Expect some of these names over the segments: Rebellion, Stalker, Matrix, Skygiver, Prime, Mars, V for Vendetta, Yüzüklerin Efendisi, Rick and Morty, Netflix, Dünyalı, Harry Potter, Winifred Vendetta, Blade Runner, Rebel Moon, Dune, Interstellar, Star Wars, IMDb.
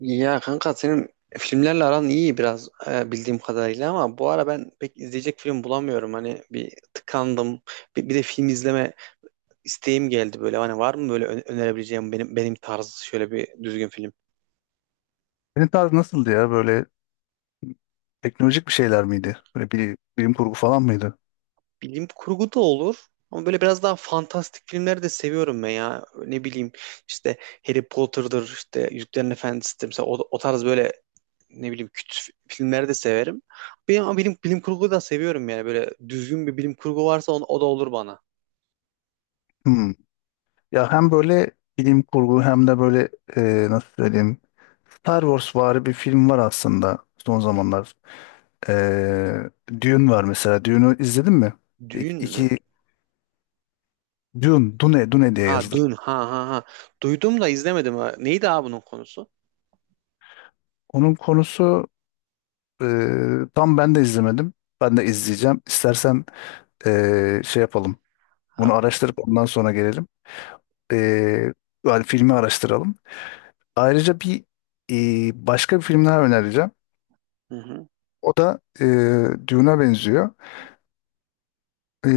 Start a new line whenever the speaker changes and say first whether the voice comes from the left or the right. right: Ya kanka, senin filmlerle aran iyi biraz, bildiğim kadarıyla, ama bu ara ben pek izleyecek film bulamıyorum. Hani bir tıkandım. Bir de film izleme isteğim geldi böyle. Hani var mı böyle önerebileceğim benim tarzı şöyle bir düzgün film?
left: Senin tarz nasıldı ya? Böyle teknolojik bir şeyler miydi? Böyle bir, bilim kurgu falan mıydı?
right: Bilim kurgu da olur. Ama böyle biraz daha fantastik filmleri de seviyorum ben ya. Ne bileyim, işte Harry Potter'dır, işte Yüzüklerin Efendisi'dir. Mesela o tarz böyle, ne bileyim, küt filmleri de severim. Benim, ama bilim kurgu da seviyorum yani. Böyle düzgün bir bilim kurgu varsa o da olur bana.
left: Hmm. Ya hem böyle bilim kurgu hem de böyle nasıl söyleyeyim, Star Wars vari bir film var aslında son zamanlar. E, Dune var mesela. Dune'u izledin mi? İki,
right: Düğün mü?
left: iki Dune diye
right: Ha,
left: yazılır.
right: Dün. Ha ha ha. Duydum da izlemedim. Ha. Neydi abi bunun konusu?
left: Onun konusu, e, tam ben de izlemedim. Ben de izleyeceğim. İstersen şey yapalım. Bunu
right: Ha,
left: araştırıp ondan sonra gelelim. E, Yani filmi araştıralım. Ayrıca bir, başka bir film daha önereceğim.
right: hı hı,
left: O da Dune'a benziyor. E,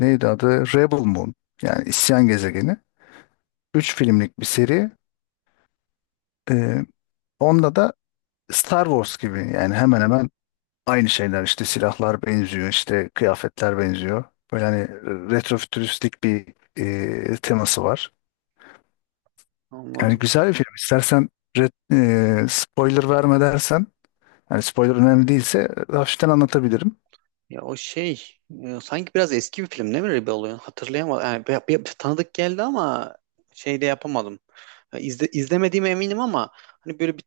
left: Neydi adı? Rebel Moon. Yani İsyan Gezegeni. Üç filmlik bir seri. E, Onda da Star Wars gibi, yani hemen hemen aynı şeyler. İşte silahlar benziyor, işte kıyafetler benziyor. Böyle hani retrofütüristik bir teması var. Yani
right: anladım.
left: güzel bir film. İstersen, spoiler verme dersen. Yani spoiler önemli değilse hafiften anlatabilirim.
right: Ya, o şey, sanki biraz eski bir film değil mi Rebel Oluyor? Hatırlayamadım. Yani, tanıdık geldi ama şey de yapamadım. Ya, izlemediğime eminim, ama hani böyle bir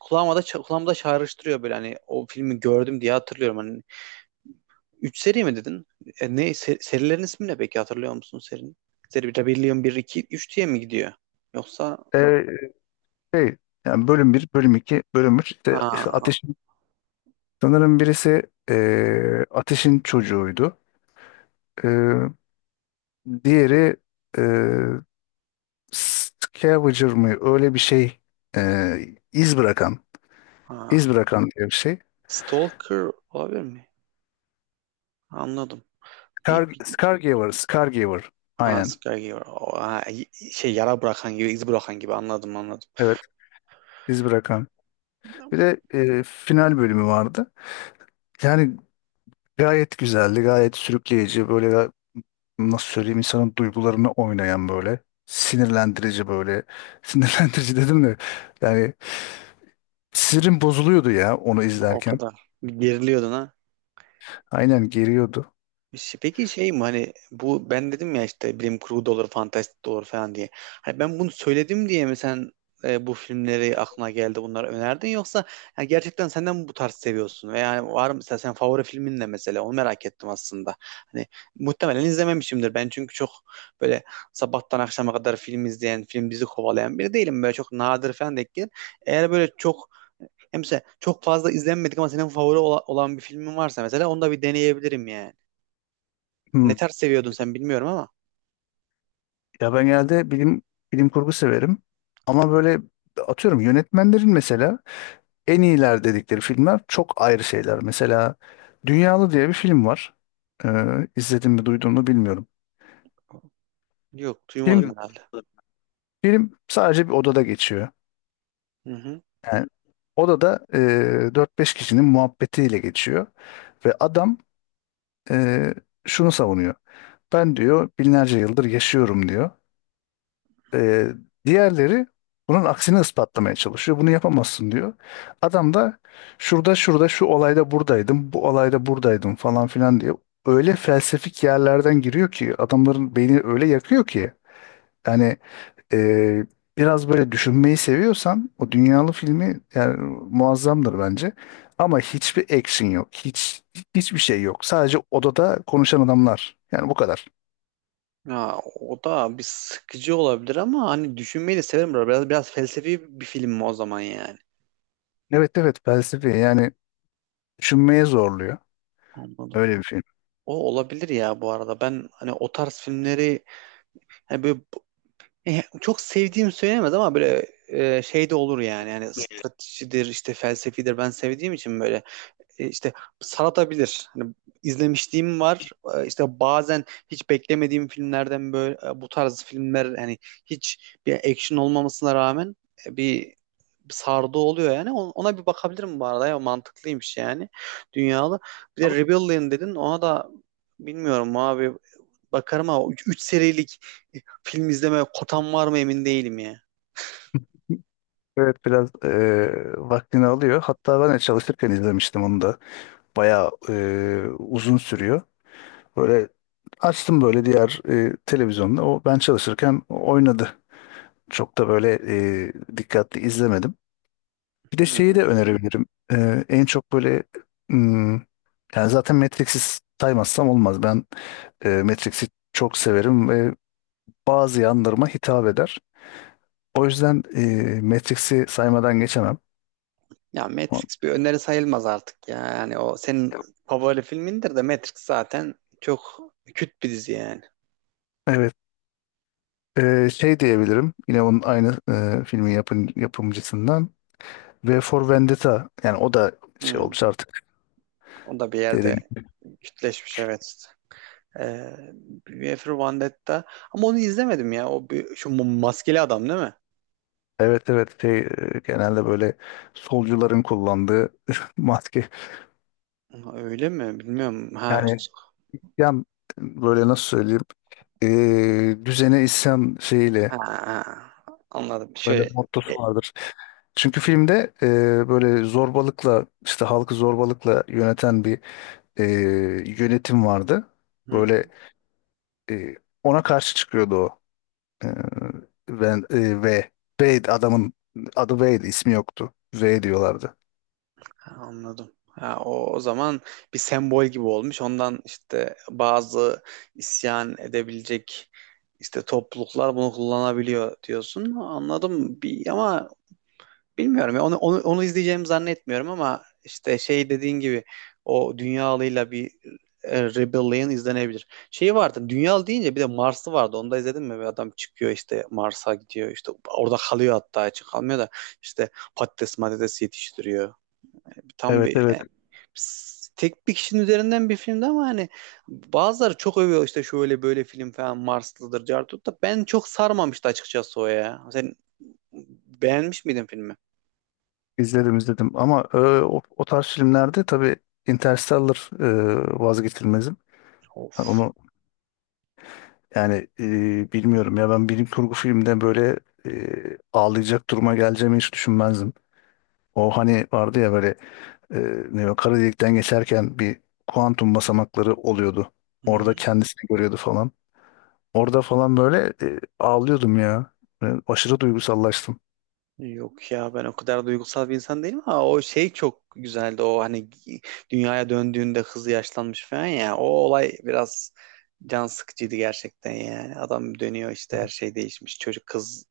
right: kulağıma da kulağımda çağrıştırıyor böyle, hani o filmi gördüm diye hatırlıyorum. Hani üç seri mi dedin? Ne serilerin ismi ne peki, hatırlıyor musun serinin? Seri Rebellion bir 2 3 diye mi gidiyor? Yoksa
left: Ee, Şey, yani bölüm bir, bölüm iki, bölüm üç. İşte,
right: ha
left: Ateş'in sanırım birisi, Ateş'in çocuğuydu. Ee, Diğeri e, scavenger mı? Öyle bir şey, e, iz bırakan,
right: ha
left: iz bırakan diye bir şey.
right: Stalker olabilir mi? Anladım. Bir,
left: Scar,
right: bir-
left: Scargiver, Scargiver.
right: ha,
left: Aynen.
right: Skygiver. O, ha, şey, yara bırakan gibi, iz bırakan gibi, anladım anladım.
left: Evet, iz bırakan. Bir de final bölümü vardı. Yani gayet güzeldi, gayet sürükleyici. Böyle, nasıl söyleyeyim, insanın duygularını oynayan böyle. Sinirlendirici böyle. Sinirlendirici dedim de, yani sinirim bozuluyordu ya onu
right: O
left: izlerken.
right: kadar geriliyordun ha.
left: Aynen, geriyordu.
right: Peki şey mi, hani bu ben dedim ya işte bilim kurgu da olur, fantastik de olur falan diye. Hani ben bunu söyledim diye mi sen bu filmleri aklına geldi, bunları önerdin, yoksa ya gerçekten senden bu tarz seviyorsun veya, yani var mı mesela, sen favori filmin ne mesela, onu merak ettim aslında. Hani muhtemelen izlememişimdir ben, çünkü çok böyle sabahtan akşama kadar film izleyen, film dizi kovalayan biri değilim. Böyle çok nadir falan denk gelir. Eğer böyle çok, hem mesela çok fazla izlenmedik ama senin favori olan bir filmin varsa, mesela onu da bir deneyebilirim yani. Ne
left: Hmm.
right: tarz seviyordun sen, bilmiyorum ama.
left: Ya ben genelde bilim kurgu severim. Ama böyle atıyorum, yönetmenlerin mesela en iyiler dedikleri filmler çok ayrı şeyler. Mesela Dünyalı diye bir film var. Ee, izledim mi, duydun mu bilmiyorum.
right: Yok, duymadım
left: Film
right: herhalde.
left: film sadece bir odada geçiyor.
right: Hı hı.
left: Yani odada, 4-5 kişinin muhabbetiyle geçiyor. Ve adam, e, şunu savunuyor. Ben, diyor, binlerce yıldır yaşıyorum, diyor. Ee, Diğerleri bunun aksini ispatlamaya çalışıyor. Bunu yapamazsın diyor. Adam da şurada şurada şu olayda buradaydım, bu olayda buradaydım falan filan diye öyle felsefik yerlerden giriyor ki adamların beyni öyle yakıyor ki, yani e, biraz böyle düşünmeyi seviyorsan o dünyalı filmi, yani muazzamdır bence. Ama hiçbir action yok. Hiçbir şey yok. Sadece odada konuşan adamlar. Yani bu kadar.
right: Ya, o da bir sıkıcı olabilir ama hani düşünmeyi de severim. Biraz felsefi bir film mi o zaman yani?
left: Evet, evet, felsefi, yani düşünmeye zorluyor.
right: Anladım.
left: Öyle bir film.
right: O olabilir ya bu arada. Ben hani o tarz filmleri, hani böyle, çok sevdiğim söylenemez ama böyle, şey de olur yani. Yani stratejidir, işte felsefidir, ben sevdiğim için böyle, işte saratabilir. Hani izlemişliğim var. İşte bazen hiç beklemediğim filmlerden böyle, bu tarz filmler, hani hiç bir action olmamasına rağmen bir sardı oluyor yani. Ona bir bakabilirim bu arada, ya mantıklıymış yani, dünyalı. Bir de Rebellion dedin, ona da bilmiyorum abi, bakarım ama 3 serilik e, film izleme kotam var mı emin değilim ya.
left: Evet, biraz vaktini alıyor. Hatta ben de çalışırken izlemiştim onu da. Bayağı uzun sürüyor. Böyle açtım böyle diğer, televizyonda. O ben çalışırken oynadı. Çok da böyle dikkatli izlemedim. Bir de şeyi
right: Hı.
left: de önerebilirim. En çok böyle, hmm, yani zaten Matrix'i saymazsam olmaz. Ben Matrix'i çok severim ve bazı yanlarıma hitap eder. O yüzden Matrix'i saymadan geçemem.
right: Ya Matrix bir öneri sayılmaz artık ya. Yani o senin favori filmindir de, Matrix zaten çok küt bir dizi yani.
left: Evet. Şey diyebilirim. Yine onun aynı, filmin yapımcısından. V for Vendetta. Yani o da şey
right: Hı.
left: olmuş artık.
right: O da bir yerde
left: Derin.
right: kütleşmiş, evet. Ee, Winifred Vendetta. Ama onu izlemedim ya. O bir, maskeli adam değil mi?
left: Evet, evet. Şey, genelde böyle solcuların kullandığı maske.
right: Ha, öyle mi? Bilmiyorum. Ha,
left: Yani, yan böyle nasıl söyleyeyim? Düzene isyan
right: ha,
left: şeyiyle
right: ha. Anladım.
left: böyle
right: Şey, e,
left: mottosu vardır. Çünkü filmde, böyle zorbalıkla, işte halkı zorbalıkla yöneten bir e, yönetim vardı.
right: hı,
left: Böyle.
right: hı.
left: E, Ona karşı çıkıyordu o. E, Ben, V. Wade adamın adı Wade ismi yoktu. V diyorlardı.
right: Ha, anladım. Ha, o zaman bir sembol gibi olmuş. Ondan işte bazı isyan edebilecek işte topluluklar bunu kullanabiliyor diyorsun. Anladım. Ama bilmiyorum ya, onu izleyeceğimi zannetmiyorum, ama işte şey dediğin gibi o dünyalıyla bir Rebellion izlenebilir. Şey vardı, Dünya deyince bir de Mars'ı vardı, onu da izledin mi? Bir adam çıkıyor işte, Mars'a gidiyor işte, orada kalıyor, hatta hiç kalmıyor da işte patates matates yetiştiriyor. Tam
left: Evet,
right: bir
left: evet,
right: tek bir kişinin üzerinden bir filmdi, ama hani bazıları çok övüyor işte şöyle böyle film falan, Marslıdır Cartut da ben çok sarmamıştı açıkçası o ya. Sen beğenmiş miydin filmi?
left: izledim izledim, ama o tarz filmlerde tabii Interstellar vazgeçilmezim. Yani
right: Of.
left: onu. Yani, bilmiyorum ya, ben bilim kurgu filmde böyle ağlayacak duruma geleceğimi hiç düşünmezdim. O hani vardı ya, böyle e, ne, o kara delikten geçerken bir kuantum basamakları oluyordu.
right: Hı
left: Orada
right: hı.
left: kendisini görüyordu falan. Orada falan böyle ağlıyordum ya. Ben aşırı duygusallaştım.
right: Yok ya, ben o kadar duygusal bir insan değilim, ama o şey çok güzeldi o, hani dünyaya döndüğünde hızlı yaşlanmış falan ya, o olay biraz can sıkıcıydı gerçekten, yani adam dönüyor işte her şey değişmiş, çocuk kız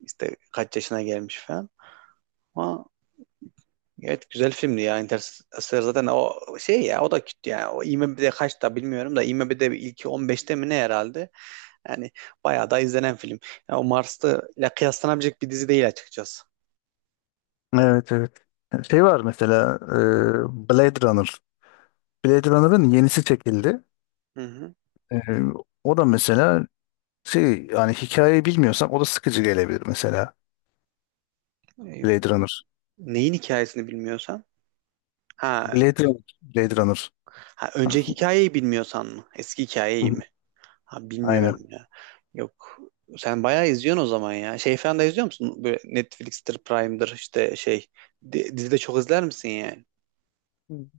right: işte kaç yaşına gelmiş falan, ama evet güzel filmdi ya Interstellar, zaten o şey ya, o da kötü, yani o IMDb'de kaçta bilmiyorum da, IMDb'de ilki 15'te mi ne herhalde, yani bayağı da izlenen film, yani o Mars'ta ile kıyaslanabilecek bir dizi değil açıkçası.
left: Evet, evet. Şey var mesela, Blade Runner. Blade Runner'ın yenisi çekildi.
right: Hı
left: E, O da mesela şey, yani hikayeyi bilmiyorsan o da sıkıcı gelebilir mesela.
right: hı.
left: Blade Runner.
right: Neyin hikayesini bilmiyorsan? Ha,
left: Blade Runner. Blade Runner.
right: ha
left: Hı
right: önceki hikayeyi bilmiyorsan mı? Eski hikayeyi
left: hı.
right: mi? Ha bilmiyorum
left: Aynen.
right: ya. Yok. Sen bayağı izliyorsun o zaman ya. Şey falan da izliyor musun? Böyle Netflix'tir, Prime'dır, işte şey. Dizi çok izler misin yani?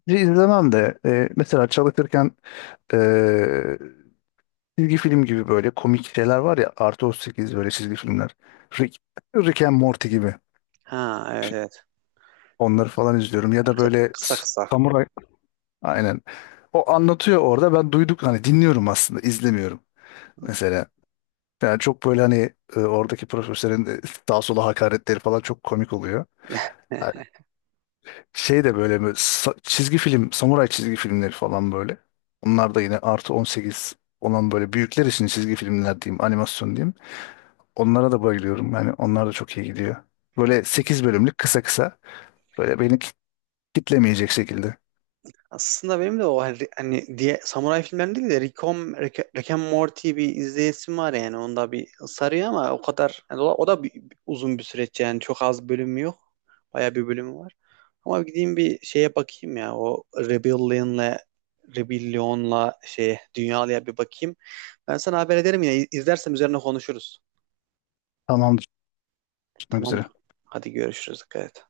left: Dizi izlemem de, mesela çalışırken e, çizgi film gibi böyle komik şeyler var ya, artı 38 böyle çizgi filmler. Rick, Rick and Morty gibi.
right: Ha, evet evet.
left: Onları falan izliyorum. Ya da böyle,
right: Kısa kısa.
left: samuray. Aynen. O anlatıyor orada. Ben duyduk hani, dinliyorum aslında, izlemiyorum. Mesela, yani çok böyle hani oradaki profesörün sağa sola hakaretleri falan çok komik oluyor. Şey de böyle, böyle çizgi film, samuray çizgi filmleri falan böyle. Onlar da yine artı 18 olan böyle büyükler için çizgi filmler diyeyim, animasyon diyeyim. Onlara da bayılıyorum. Yani onlar da çok iyi gidiyor. Böyle 8 bölümlük, kısa kısa. Böyle beni kitlemeyecek şekilde.
right: Aslında benim de o hani diye samuray filmlerini değil de Rick and Morty bir izleyesim var yani. Onda bir sarıyor ama o kadar yani, o da uzun bir süreç yani, çok az bölümü yok. Baya bir bölümü var. Ama gideyim bir şeye bakayım ya, o Rebellion'la şey Dünyalı'ya bir bakayım. Ben sana haber ederim, yine izlersem üzerine konuşuruz.
left: Tamamdır, tutmak
right: Tamam.
left: üzere.
right: Hadi görüşürüz. Dikkat et.